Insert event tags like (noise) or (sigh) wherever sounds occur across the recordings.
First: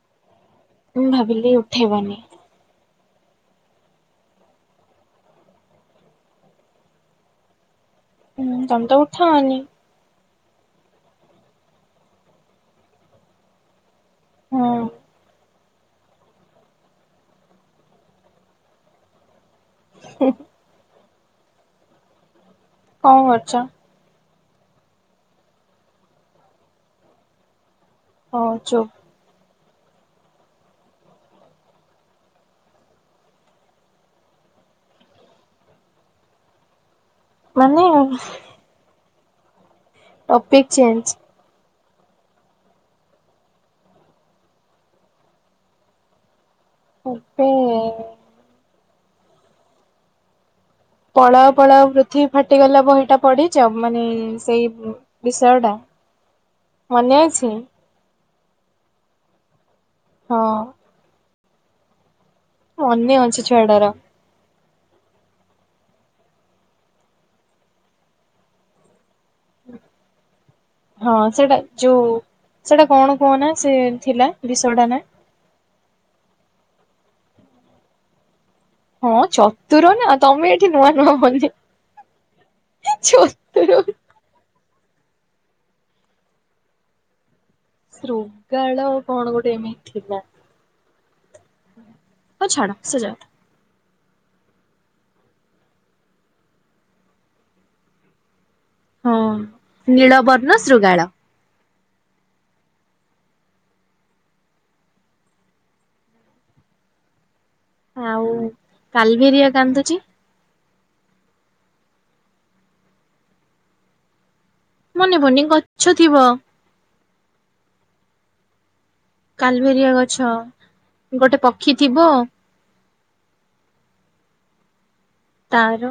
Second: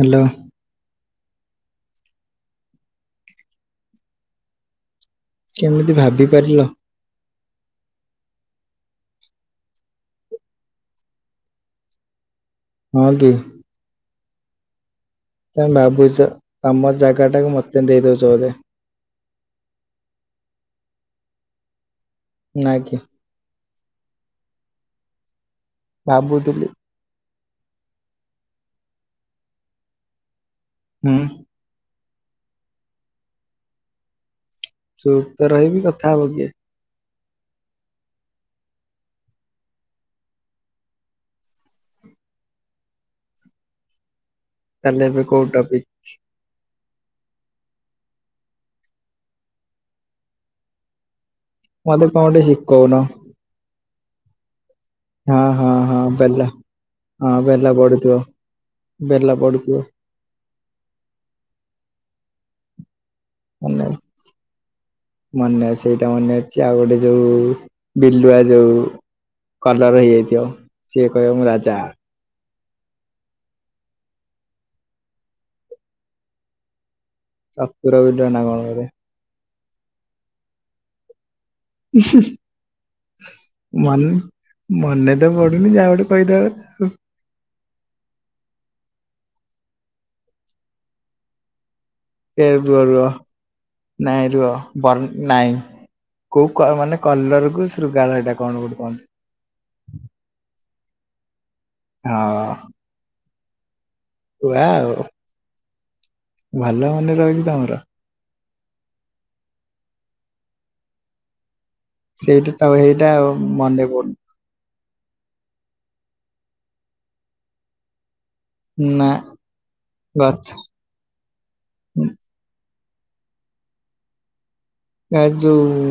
Hello. ମୁଁ ଭାବିଲି ଉଠେଇବନି। କେମିତି ଭାବି ପାରିଲ? ହୁଁ ତମେ ତ ଉଠାଅନି। ହଁ କି। ହଁ। ତମେ ଭାବୁଛ ତମ ଜାଗା ଟାକୁ ମତେ ଦେଇଦଉଛ ବୋଧେ। ହୁଁ। ନା କି କଣ କରୁଛ? ଭାବୁ ଥିଲି। ହଁ ଚୁପ। ହୁଁ। ଚୁପ ତ ରହିବି କଥା ହବ କିଏ? ମାନେ ଟପିକ ଚେଞ୍ଜ। ତାହେଲେ ଏବେ କୋଉ ଟପିକ? ଉପେଇ ପଳାଉ ପଳାଉ ମତେ କଣ ପୃଥିବୀ ଗୋଟେ ଫାଟିଗଲା ଶିଖଉନ ବହି ଟା ପଢ଼ିଚ ମାନେ ସେଇ ହଁ ବିଷୟ ହଁ ଟା ହଁ ବେଲ ମନେ ହଁ ଅଛି ବେଲ ପଡୁଥିବ। ବେଲ ପଡୁଥିବ। ହଁ। ମନେ ଅଛି ମନେ ଛଡ଼ାର। ଅଛି ମନେ ଅଛି ସେଇଟା ମନେ ଅଛି ଆଉ ଗୋଟେ ଯୋଉ ବିଲୁଆ ଯୋଉ କଲର୍ ହେଇଯାଇ ଥିବ ସିଏ କହିବ ମୁଁ ରାଜା। ସେଟା କଣ କୁହନା ସେ ଥିଲା ବିଷଟା ନା। ଚତୁର ବିଲୁଆ ନା କଣ? ଗୋଟେ ହଁ ଚତୁର ନା ତମେ ଏଠି ନୂଆ ନୂଆ ମନେ ଚତୁର ମାନେ। ମନେ ତ ପଡୁନି ଯାହା ଗଟେ କହି ଦେବା କଥା ଆଉ। ଶୃଗାଳ କଣ ଗୋଟେ ଏମିତି ଥିଲା? ହଉ ଛାଡ଼ କେବେ ସେ ର। ଯାଉ। ନାଇଁ ରୁହ ବ ନାଇଁ କୋଉ କ ମାନେ କଲର୍ କୁ ଶୃଗାଳ ଏଇଟା କଣ ଗୋଟେ କହନ୍ତି। ହଁ ନୀଳବର୍ଣ୍ଣ ଶୃଗାଳ। ହଁ। ୱାଉ। ଭଲ ମନେ ରହିଛି ଆଉ କାଲବେରିଆ କାନ୍ଦୁଚି। ସେଇଟା ତ ଏଇଟା ମନେ ପଡୁନି। ମନେ ପଡୁନି ଗଛ ଥିବ। ନା କାଲବେରିଆ ଗଛ ଗୋଟେ ପକ୍ଷୀ ଥିବ କା ଯଉ ତାର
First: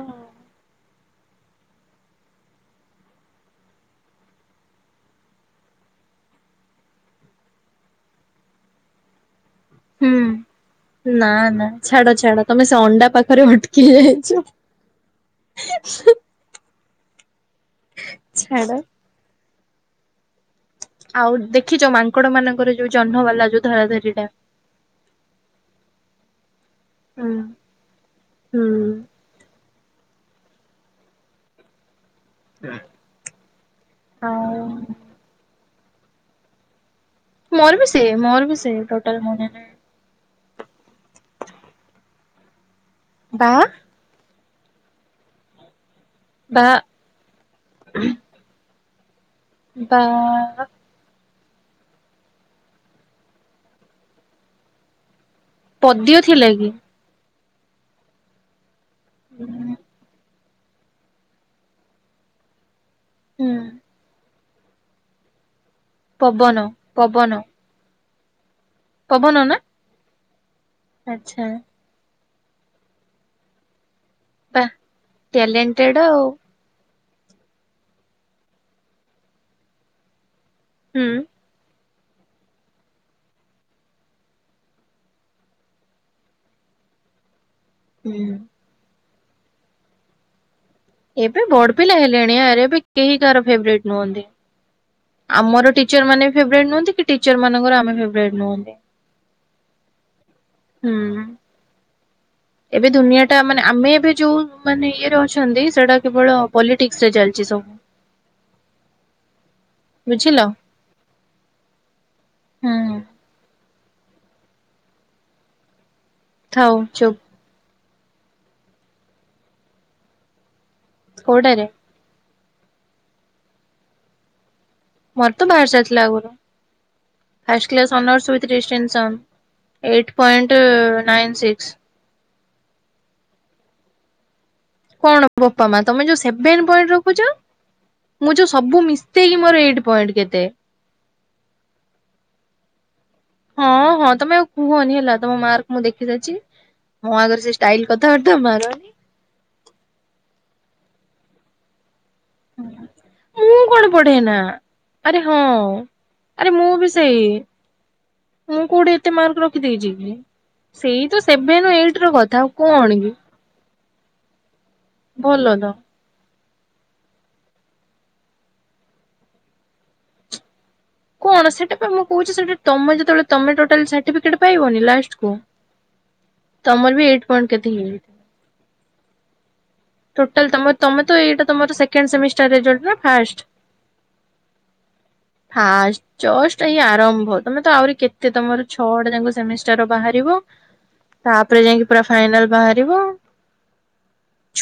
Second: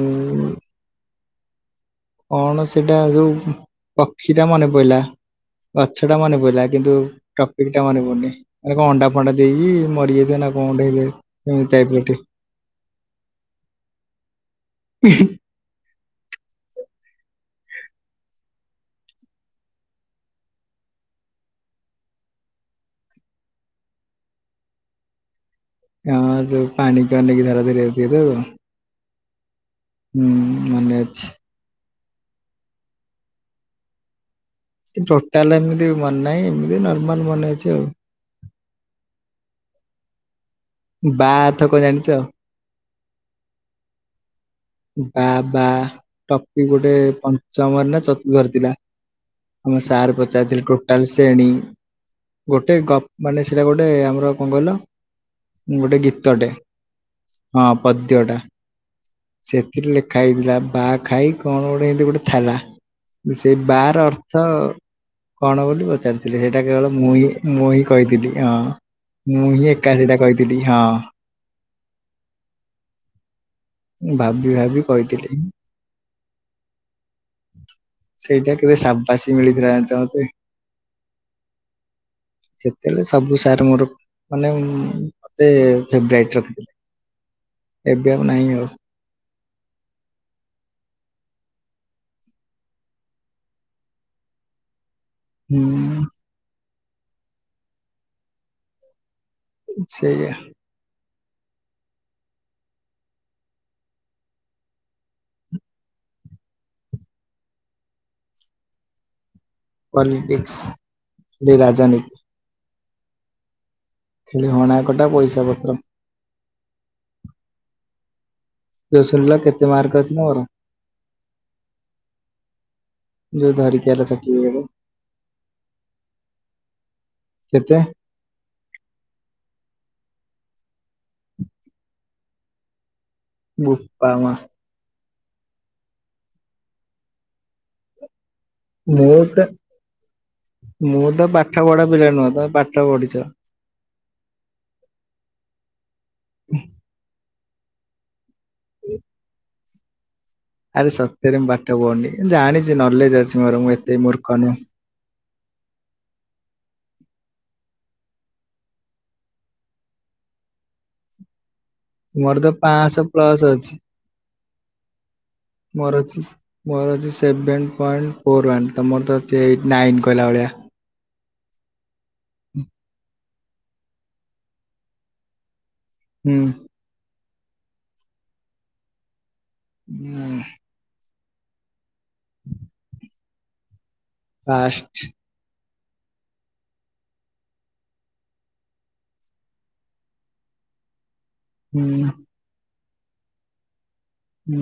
କଣ ସେଇଟା ଯୋଉ ପକ୍ଷୀଟା ମନେ ପଡିଲା। ଗଛ ଟା ମନେ ପଡିଲା କିନ୍ତୁ ଟପିକ୍‌ଟା ମନେ ପଡୁନି ଆରେ କଣ ଅଣ୍ଡା ଫଣ୍ଡା ଦେଇକି ହୁଁ ମରିଯାଇଥିବ ନା କଣ ଗୋଟେ ହେଇଥିବ। ନା ସେମିତି ନା ଟାଇପର ଛାଡ଼ ଟେ ଛାଡ଼ ତମେ ସେ ଅଣ୍ଡା ପାଖରେ ଅଟକି ଯାଇଛ। (unintelligible) ଛାଡ। ଆଉ ଦେଖିଛ ମାଙ୍କଡ଼ ମାନଙ୍କର ଯୋଉ ଜହ୍ନ ବାଲା ଯୋଉ ଧରା ଧରି ଟା। ହଁ ଯଉ ପାଣିିକି ହୁଁ ଅନେଇ କି ଧରା ଧରି ହେଉଥିବେ ତ। ହୁଁ। ହୁଁ ମନେ ଅଛି। ହୁଁ ଟୋଟାଲ୍ ଏମିତି ମନେ ନାହିଁ ଏମିତି ନହ ମୋର ବି ସେ ମୋର ବି ସେ ଟୋଟାଲ୍ ମନେ ନାହିଁ। ବା ଅର୍ଥ କଣ ଜାଣିଛ? ବା ବାଃ ବାଃ ବା ଟପିକ ଗୋଟେ ପଞ୍ଚମରେ ନା ଚତୁର୍ଥରେ ଥିଲା। ଆମ ବା ସାର୍ ପଚାରଥିଲେ ଟୋଟାଲ୍ ଶ୍ରେଣୀ ଗୋଟେ ଗପ ମାନେ ସେଇଟା ଗୋଟେ ଆମର କଣ କହିଲ ଗୋଟେ ପଦ୍ୟ ଥିଲା ଗୀତଟେ। କି? ହଁ ପଦ୍ୟ ଟା ସେଥିରେ ହୁଁ ଲେଖା ହେଇଥିଲା। ବା ଖାଇ କଣ ଗୋଟେ ଏମତି ଗୋଟେ ଥିଲା ସେଇ ବା ର ଅର୍ଥ ର୍ଥ କଣ ବୋଲି ପଚାରିଥିଲେ ପବନ ସେଇଟା କେବଳ ମୁଁ ହିଁ ପବନ ମୁଁ ହିଁ କହିଥିଲି ହଁ। ପବନ ମୁଁ ନା ହିଁ ଏକା ସେଟା କହିଥିଲି ହଁ। ଆଚ୍ଛା ଭାବି ବା ଭାବି କହିଥିଲି। ଟ୍ୟାଲେଣ୍ଟେଡ ଆଉ ସେଇଟା କେବେ ସାବାସୀ ମିଳିଥିଲା ଜାଣିଚ ମତେ। ହୁଁ। ସେତେବେଳେ ସବୁ ସାର୍ ମୋର ମାନେ ମତେ ଫେବରାଇଟ ରଖିଥିଲେ। (inaudible) ଏବେ ହୁଁ। ଆଉ ନାହିଁ ଆଉ। ଏବେ ବଡ ପିଲା ହେଲଣି ଆର୍ ଏବେ କେହି କାହାର ଫେବେରେଟ ନୁହନ୍ତି। ଆମର ଟିଚର ହୁଁ ମାନେ ଫେବରେଟ ନୁହନ୍ତି କି ଟିଚର ମାନଙ୍କର ଆମେ ଫେବରେଟ ନୁହନ୍ତି। ସେଇଆ। ହୁଁ। ଏବେ ଦୁନିଆ ଟା ମାନେ ଆମେ ଏବେ ଯୋଉ ମାନେ ଇଏରେ ଅଛନ୍ତି ସେଟା କେବଳ ପଲିଟିକ୍ସ ରେ ଚାଲିଚି ସବୁ। (inaudible) ବୁଝିଲ ପଲିଟିକ୍ସ ଯେ ରାଜନୀ ହୁଁ। ଖାଲି ହଣା କଟା ପଇସା ପତ୍ର। ଥାଉ ଚୁପ। ଜୋସଲରେ କେତେ ମାର୍କ ଅଛି ତମର? କୋଉଟାରେ? ଯୋ ଧରିକି ଆଇଲ ସାର୍ଟି ପିକଟ ମୋର ତ ବାହାରି ସାରିଥିଲା ଆଗରୁ। ଫାଷ୍ଟ କେତେ class honours with distinction eight point nine six. ବୋପା ମା। କଣ ବୋପା ମା ତମେ ଯୋଉ ସେଭେନ ପଏଣ୍ଟ ରଖୁଚ। ମୁଁ ଯୋଉ ସବୁ ମୁଁ ତ ମିଶେଇକି ମୋର ଏଇଟ ପଏଣ୍ଟ କେତେ। ମୁଁ ତ ପାଠ ପଢା ପିଲା ନୁହଁ ତମେ ପାଠ ପଢିଛ ହଁ ହଁ ତମେ ଆଉ କୁହନି ହେଲା ତମ ମାର୍କ ମୁଁ ଦେଖି ସାରିଚି। ମୋ ଆଗରେ ସେ ଷ୍ଟାଇଲ କଥା ଥା ମାରନି। ଆରେ ସତରେ ମୁଁ ପାଠ ପଢନି। ମୁଁ କଣ ପଢେ ନା ନୁହଁ ଆରେ ହଁ ଆରେ ମୁଁ ବି ସେଇ ମୁଁ କୋଉଠି ଏତେ ମାର୍କ ରଖିଦେଇଛଚି କି ସେଇ ତ ସେ ସେଭେନ ଏଇଟ ର ମୋର କଥା ତ ଆଉ କଣ ପାଂଶହ କିି? ପ୍ଲସ ଅଛି ତ। ମୋର ଅଛି। ମୋର ଅଛି ସେଭେ ପଏଣ୍ଟ ଫୋର୍ ୱାନ ତମରତ ଅଛି ଏଇଟ ନାଇନ୍ କହିଲା ଭଳିଆ। କଣ ସେଟା ତ ମୁଁ କହୁଚି ସେଟା ତମେ ଯେତେବେଳେ ତମେ ଟୋଟାଲ୍ ସାଟିପିକେଟ୍ ପାଇବନି ଲାଷ୍ଟ କୁ ହୁଁ ତମର ବି ଏଇଟ ପଏଣ୍ଟ କେତେ ହେଇଯିବ। ଟୋଟାଲ ତମ ତମେ ଏଇଟା ତମର ସେକେଣ୍ଡ ସେମିଷ୍ଟାର ରେଜଲ୍ଟ ନା ଫାଷ୍ଟ? ଫାଷ୍ଟ। ଫାଷ୍ଟ ଜଷ୍ଟ ଏଇ ଆରମ୍ଭ ତମେ ତ ଆହୁରି କେତେ ତମର ଛଅଟା ଯାଙ୍କ ସେମିଷ୍ଟାର ବାହାରିବ। (inaudible) ତାପରେ ଯାଇକି ପୁରା ହୁଁ ଫାଇନାଲ ବାହାରିବ।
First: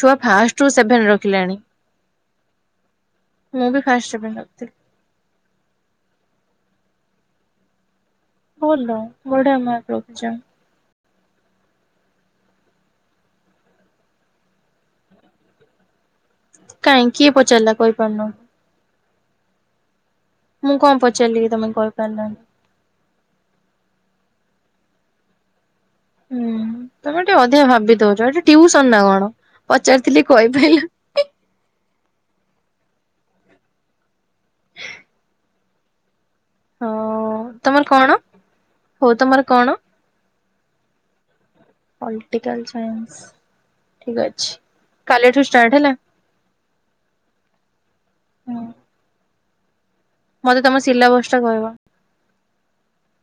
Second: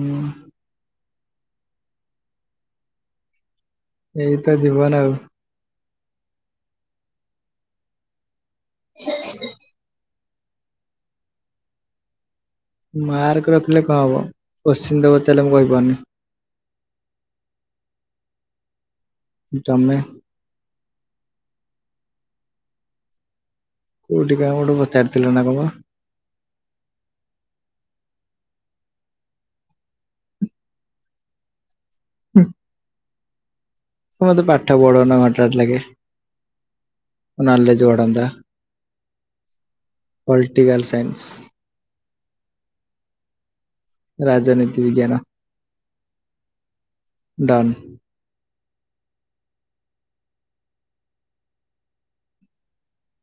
ଛୁଆ ଫାଷ୍ଟ ରୁ ସେଭେନ ର ଖିଲାଣି ମୁଁ ବି ଫାଷ୍ଟ ସେଭେନ ଏଇତ ରଖିଥିଲି। ଜୀବନ ଆଉ ଭଲ ବଢ଼ିଆ ମାର୍କ ରଖିଚ। ମାର୍କ ରଖିଲେ କଣ ହବ କୋଶ୍ଚିନ ତ ପଚାରିଲେ ମୁଁ କହିପାରୁନି। କାଇଁ କିଏ ପଚାରିଲା କହିପାରୁନ। ତମେ ମୁଁ କଣ ପଚାରିଲି କି ତମେ କହିପାରିଲନି। କୋଉଠି କାହାକୁ ଗୋଟେ ପଚାରିଥିଲ ନା କଣ ପା। ହୁଁ। ତମେ ଟିକେ ଅଧିକ ଭାବି ଦୋଉଚ ଏଠି ଟିଉସନ ନା କଣ ପଚାରିଥିଲି କହିପାରିଲନି। ହୁଁ। ତମେ ମୋତେ ପାଠ ପଢଉନ ଘଣ୍ଟେ ଘଣ୍ଟେ ଲାଗେ। ହଁ ନଲେଜ ତମର କଣ? ବଢନ୍ତା। ହଉ ତମର କଣ ପଲିଟିକାଲ ସାଇନ୍ସ। ପଲିଟିକାଲ ସାଇନ୍ସ ଠିକ ଅଛି, ରାଜନୀତି ବିଜ୍ଞାନ କାଲିଠୁ ଷ୍ଟାର୍ଟ ହେଲା। ଡନ୍। ହଁ। ମତେ ତମ ଶିଲା ବସ୍ ଟା କହିବ।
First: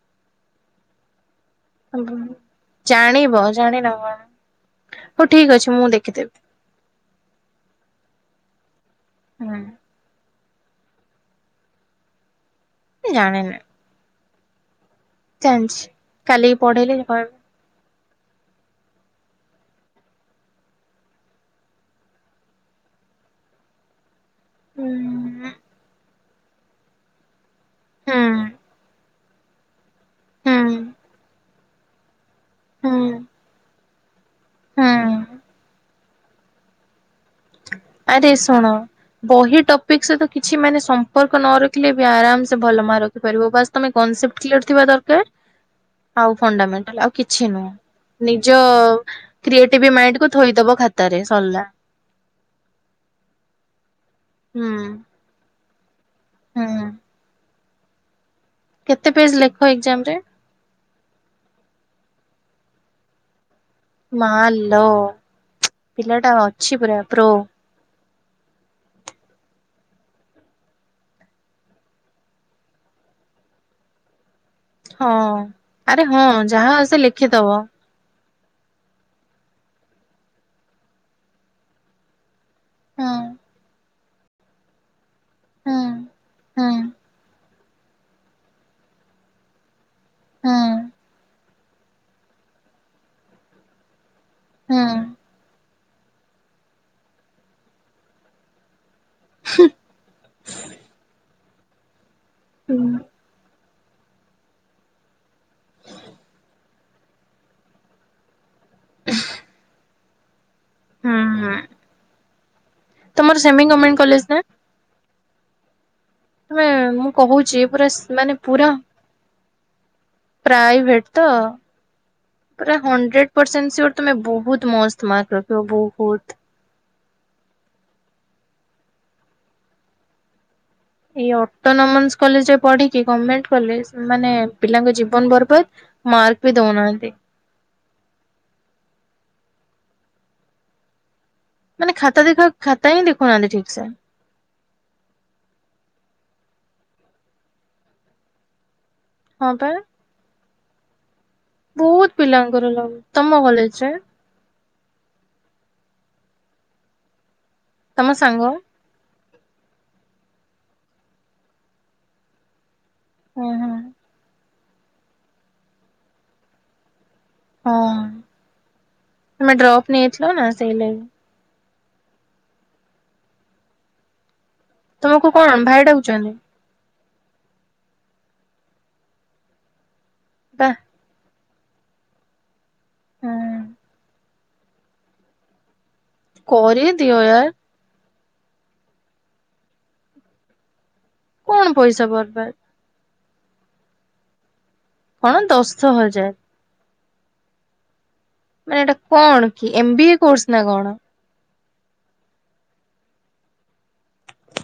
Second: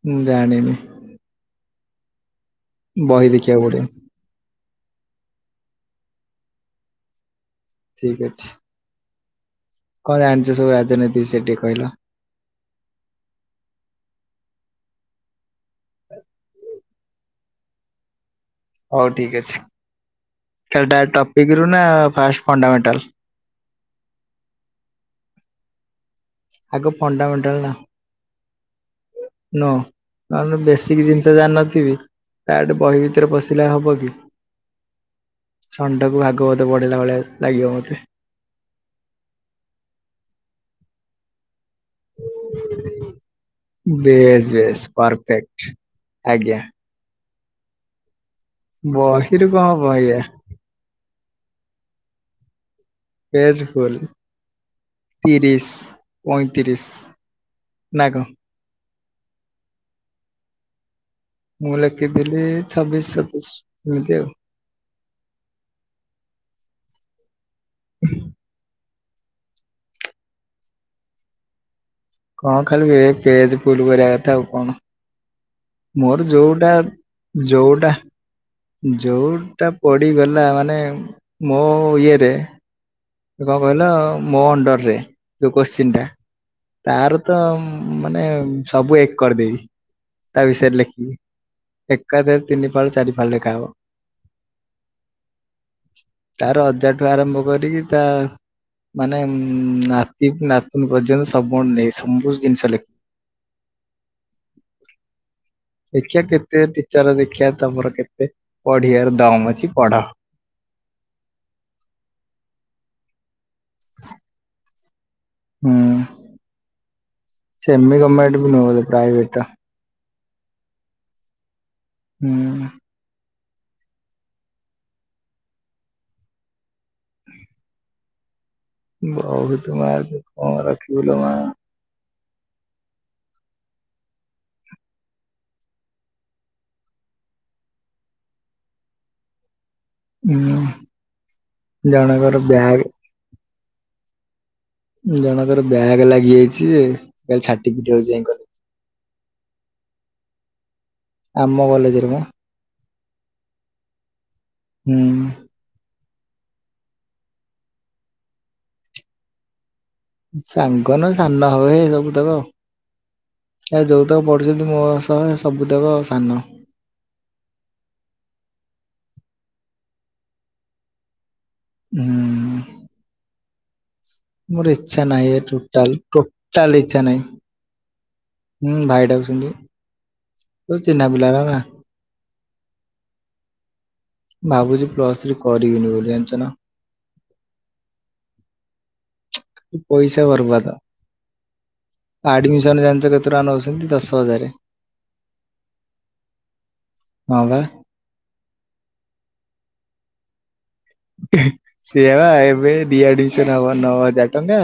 ମୁଁ ଜାଣିନି। ବହି ଜାଣିବ, ଦେଖିବାକୁ ପଡିବ ଜାଣିନା କଣ। ହଉ ଠିକ୍ ଅଛି ମୁଁ ଦେଖି ଦେବି। ଠିକ୍ ଅଛି। ହୁଁ। କଣ ଜାଣିଚ ସବୁ ରାଜନୀତି ସେଠି କହିଲ। ଜାଣେନା। ଜାଣିଚି, କାଲି କି ପଢେଇଲେ କହିବ। ହୋଉ ଠିକ୍ ଅଛି। ଖାଲି ଟା ଟପିକ୍ ରୁ ନା ଫାଷ୍ଟ ଫଣ୍ଡାମେଣ୍ଟାଲ୍। ହୁଁ। ଆଗ ଫଣ୍ଡାମେଣ୍ଟାଲ୍ ନା ହଁ। ନୋ ବେଶୀିକ୍ ଜିନିଷ ଜାଣି ନ ଥିବ। ଡାଇରେକ୍ଟ ବହି ହୁଁ ଭିତରେ ପଶିଲେ ହବ କି? ହୁଁ। ଖନ୍ଦ କୁ ଭାଗବଧ ପଢ଼ିଲା ଭଳିଆ ଶୁଭ ଆରେ ଶୁଣ, ବହି ଟପିକ୍ ସହିତ କିଛି ମାନେ ସମ୍ପର୍କ ନ ରଖ ଆରାମ୍ ସେ ଭଲ ମାର୍କ ରଖି ପାରିବ, ବାସ୍ ତମେ କନସେପ୍ଟ ବେଶ କ୍ଲିୟର ବେଶ ଥିବା ଦରକାର। ପରଫେକ୍ଟ ହଉ ଆଜ୍ଞା ଫଣ୍ଡାମେଣ୍ଟଲ ଆଉ କିଛି ନୁହଁ, ନିଜ ବହିରୁ କଣ ହବ କ୍ରିଏଟିଭି ଆଜ୍ଞା ମାଇଣ୍ଡ କୁ ଥୋଇଦବ ଖାତାରେ। ସରିଲା। ପେଜ୍ ଫୁଲ୍, ହୁଁ ତିରିଶ ହୁଁ ପଇତିରିଶ ନା କେତେ ପେଜ୍ ଲେଖ ଏକ୍ସାମ ରେ? ମୁଁ ଲେଖିଥିଲି ଛବିଶ ସତେଇସି। ମା ଲୋ ପିଲାଟା ଅଛିି ପୁର ପ୍ରୋ (unintelligible) କଣ ଖାଲି ଏ ପେଜ୍ ଫୁଲ କରିବା କ ହଁ, ଆରେ ହଁ ଯୋଉଟା ଯାହା ଆସେ ଲେଖିଦବ। ଯୋଉଟା ଯୋଉଟା ପଡିଗଲା ମାନେ ମୋ ଇଏରେ ହଁ ସେ କଣ କହିଲ ମୋ ଅଣ୍ଡରରେ ଯୋଉ ହଁ। କୋଶ୍ଚିନ୍ ଟା ହୁଁ ତାର ତମ୍ ମାନେ ସବୁ ଏକ କରିଦେଇଚି ତା ହୁଁ ବିଷୟରେ ଲେଖିକି। ଏକାଥରେ ତିନି ଫାଳ, ଚାରି ଫାଳ ଲେଖା ହବ। ହୁଁ। ତା ର ଅଜା ଠୁ ଆରମ୍ଭ କରିକି ତା ମାନେ ଉଁ ନାତି ନାତୁନ ପର୍ଯ୍ୟନ୍ତ ସମଣ୍ଡେ ସବୁ ଜିନିଷ ହୁଁ ଲେଖ। ଦେଖିବା କେତେ ଟି ଚର ଦେଖିବା ତମର କେତେ ପଢିଆର ଦମ୍ ଅଛି ପଢ ହୁଁ, ହୁ ଆମର ସେମି ଗମେଣ୍ଟ କଲେଜ ନା? ହୁଁ, ତମେ ମୁଁ କହୁଛି ପୁରା ସେମି ଗର୍ମେଣ୍ଟ ବି ନ ପ୍ରାଇଭେଟ ଟା। ପ୍ରାଇ ଭେଟ ତ ପୁରା ହଣ୍ଡ୍ରେଡ। ବଟ ସେନ୍ ସିଅର ତୁମେ ବହୁତ ମସ୍ତ ମାର୍କ ରଖିବ ବହୁତ। (unintelligible) ଏଇ ମା। Autonomous. କଲେଜରେ ପଢିକି ଗମେଣ୍ଟ କଲେଜ୍ ମାନେ ପିଲାଙ୍କ ଜୀବନ ବରବାଦ ମାର୍କ ବି ଦେଉନାହାନ୍ତି। (unintelligible) ହୁଁ ମାନେ ଖାତା ଜଣଙ୍କର ଦେଖ ବ୍ୟାଗ ଖାତା ହିଁ ଦେଖୁନାହାନ୍ତି ଠିକ ସେ ଜଣଙ୍କର ବ୍ୟାଗ ଲାଗିଯାଇଛିାଯେ କାଲି ଛାଟି ପିଟି ହଉଛିଇ କଲେ ହଁ ପା ଆମ କଲେଜରେ ବହୁତ ମ ପିଲାଙ୍କର ଲ ତମ କଲେଜରେ ହୁଁ ତମ ସାଙ୍ଗ ସାଙ୍ଗନ ସାନ ହବ ହେ ସବୁ ତକ ହୁଁ ହୁଁ ଆଉ ଏ ଯୋଉ ତକ ପ ଡୁଛନ୍ତି ମୋ ସହ ସବୁ ତାକ ସାନ ହଁ ତମେ ଡ୍ରପ ନେଇଥିଲ ନା ସେଇ ଲାଗି ହୁଁ ମୋର ଇଚ୍ଛା ତମକୁ ନାହିଁ ଏ କଣ ଭାଇ ଟୋଟାଲ ଡାକୁଛନ୍ତି ଟୋଟାଲ ଇ ଇଛା ନାହିଁ ହୁଁ ବା ଭାଇଡକୁଛନ୍ତି ଚିହ୍ନା ପିଲାଲା ରା ନା ହୁଁ ଭାବୁଚି ପ୍ଲସ ଥ୍ରୀ କରିବିନି ବୋଲି ଜାଣିଚନା। ତିଓ ୟାର ପଇସା ବରବାଦ କଣ ପଇସା ବର୍ବାଦ ଆଡମିସନ ଯାନୀଚ କେ ପୁରା ନଉଛନ୍ତି ଦଶ ହଜାର କଣ ଦସ୍ସ୍ତ ହୋଇଯାଏ ହ ବା ମାନେ ଏଇଟା କଣ କି ଏମ ବି ଏ କୋର୍ସ ନା କଣ? ସେୟା ବା ଏବେ ଦି ଆଡମିସନ ହବ ନଅ ହଜାର ଟଙ୍କା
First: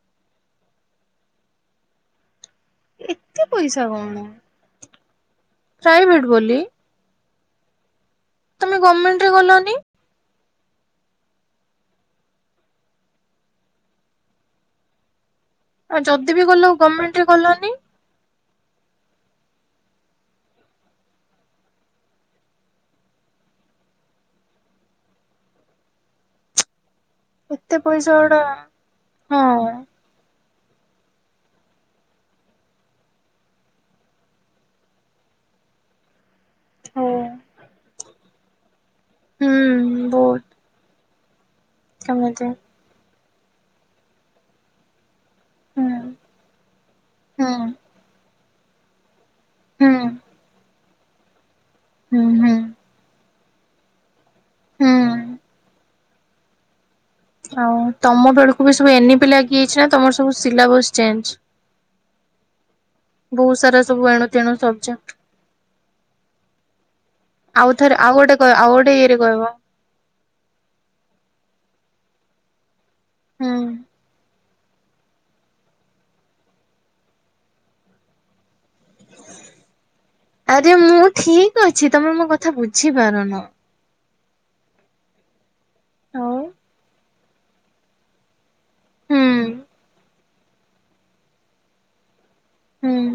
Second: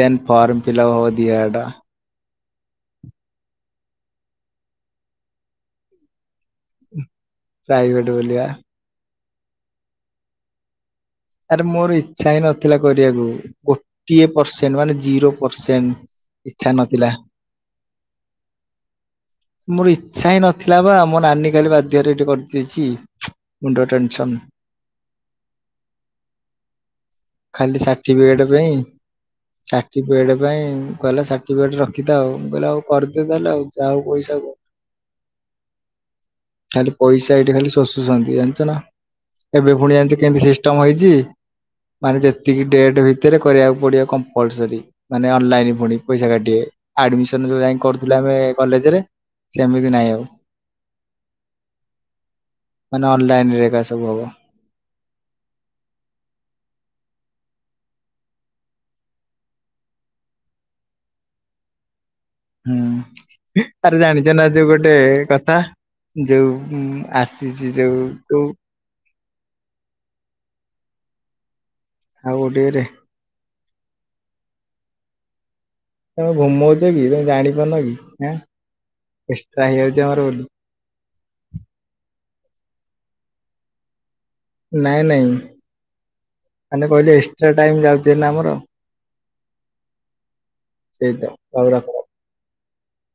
ଦେନ୍ ଫରମ୍ ଫିଲବ ହଉ ଦି ଆଡ଼ା ଏତେ ପଇସା କଣ? ପ୍ରାଇଭେଟ ବୋଲି ପ୍ରାଇଗଟ ବଲିଆ ତମେ ଗମେଣ୍ଟରେ ଗଲନି ଆରେ ମୋର ଇଚ୍ଛା ହିଁ ନଥିଲା କରିବାକୁ ଗୋଟିଏ ପରସେଣ୍ଟ ମାନେ ଜିରୋ ପରସେଣ୍ଟ ଆଉ ଯଦି ବି ଇଚ୍ଛା ଗଲ ନଥିଲା ଗଭର୍ଣମେଣ୍ଟରେ ଗଲନି (inaudible) ମୋର ଇଚ୍ଛା ହିଁ ନଥିଲା ବା ମୋ ନାନୀ କାଲି ବାଧ୍ୟରେ ଏଇଠି କରିଦେଇଛି ମୁଣ୍ଡ ଟେନସନ୍ (inaudible) ଏତେ ଖାଲି ପଇସା ଷାଠି ଗୁଡା ପିକେଟେ ପାଇଁ ହଁ ଷାଠି ପିଟେ ସେଥିପାଇ କହିଲା ସାର୍ଟିଫିକେଟ ରଖିଥା ଆଉଁ କହିଲେ ଆଉ କରିଦେ ତାହଲେ ଆ ଯହାଉ ପଇସା କ (inaudible) ଖାଲି ହଉ ପଇସା ଏଇଠି ଖାଲି ଶୋଶୁ ଶଛନ୍ତି ଜାଣିଛ ନା ଏବେ ପୁଣି ହୁଁ ଜାଣିଛ ବହୁତ କେମିତି ଙ୍କ ହେଇଛି ମାନେ କେମିତି ଯେତିକି ଡେଟ ଭିତରେ କରିବାକୁ ପଡିବ କମ୍ପଲସରି। ମାନେ ଅନଲାଇନ ହୁଁ ଫୁଣି ପଇସା କାଟିବେ ଆଡମିସନ ହୁଁ ଯଉ ଯାଇ କରୁଥିଲୁ ଆମେ କଲେଜରେ ହୁଁ ସେମିତି ନାଇଁ ଆଉ। ହୁଁ ହୁଁ ମାନେ ଅନଲାଇନରେ ଏକା ସବୁ ହବ। ହୁଁ। ଆଉ ତମ ବେଳକୁ ବି ସବୁ ଏନି ବିି ଲାଗି ଯାଇଛି ନା ତମର ସବୁ ସିଲାବସ ଚେଞ୍ଜ। ବହୁତ ହୁଁ ସାରା ଆରେ ସବୁ ଏଣୁ ଜାଣିଛ ନା ତେଣୁ ଯୋଉ ଗୋଟେ ସବଜେକ୍ଟ କଥା। ଯଉ ଆସିଚି ଯଉ ଟୁ କିଏ କହିବ। ଆଉ ଗୋଟେ ଏରେ। ହୁଁ ଉଁ। ତମେ ଘୁମଉଚ କି ତମେ ଜାଣି ପାରୁନ କି? ଆଁ। ଏକ୍ସଟ୍ରା ହେଇଯାଉଛି ଆମର ବୋଲି। ଆରେ ମୁଁ ଠିକ ଅଛି ତମେ ମୋ କଥା ବୁଝିପାରୁନ? ନାଇଁ ନାଇଁ ଆଉ ମାନେ କହିଲେ, ଏକ୍ସଟ୍ରା ଟାଇମ ଯାଉଛି ଭାରି ନା ଆମର। ହୁଁ ସେଇଟା (inaudible) ହଉ ର ହୁଁ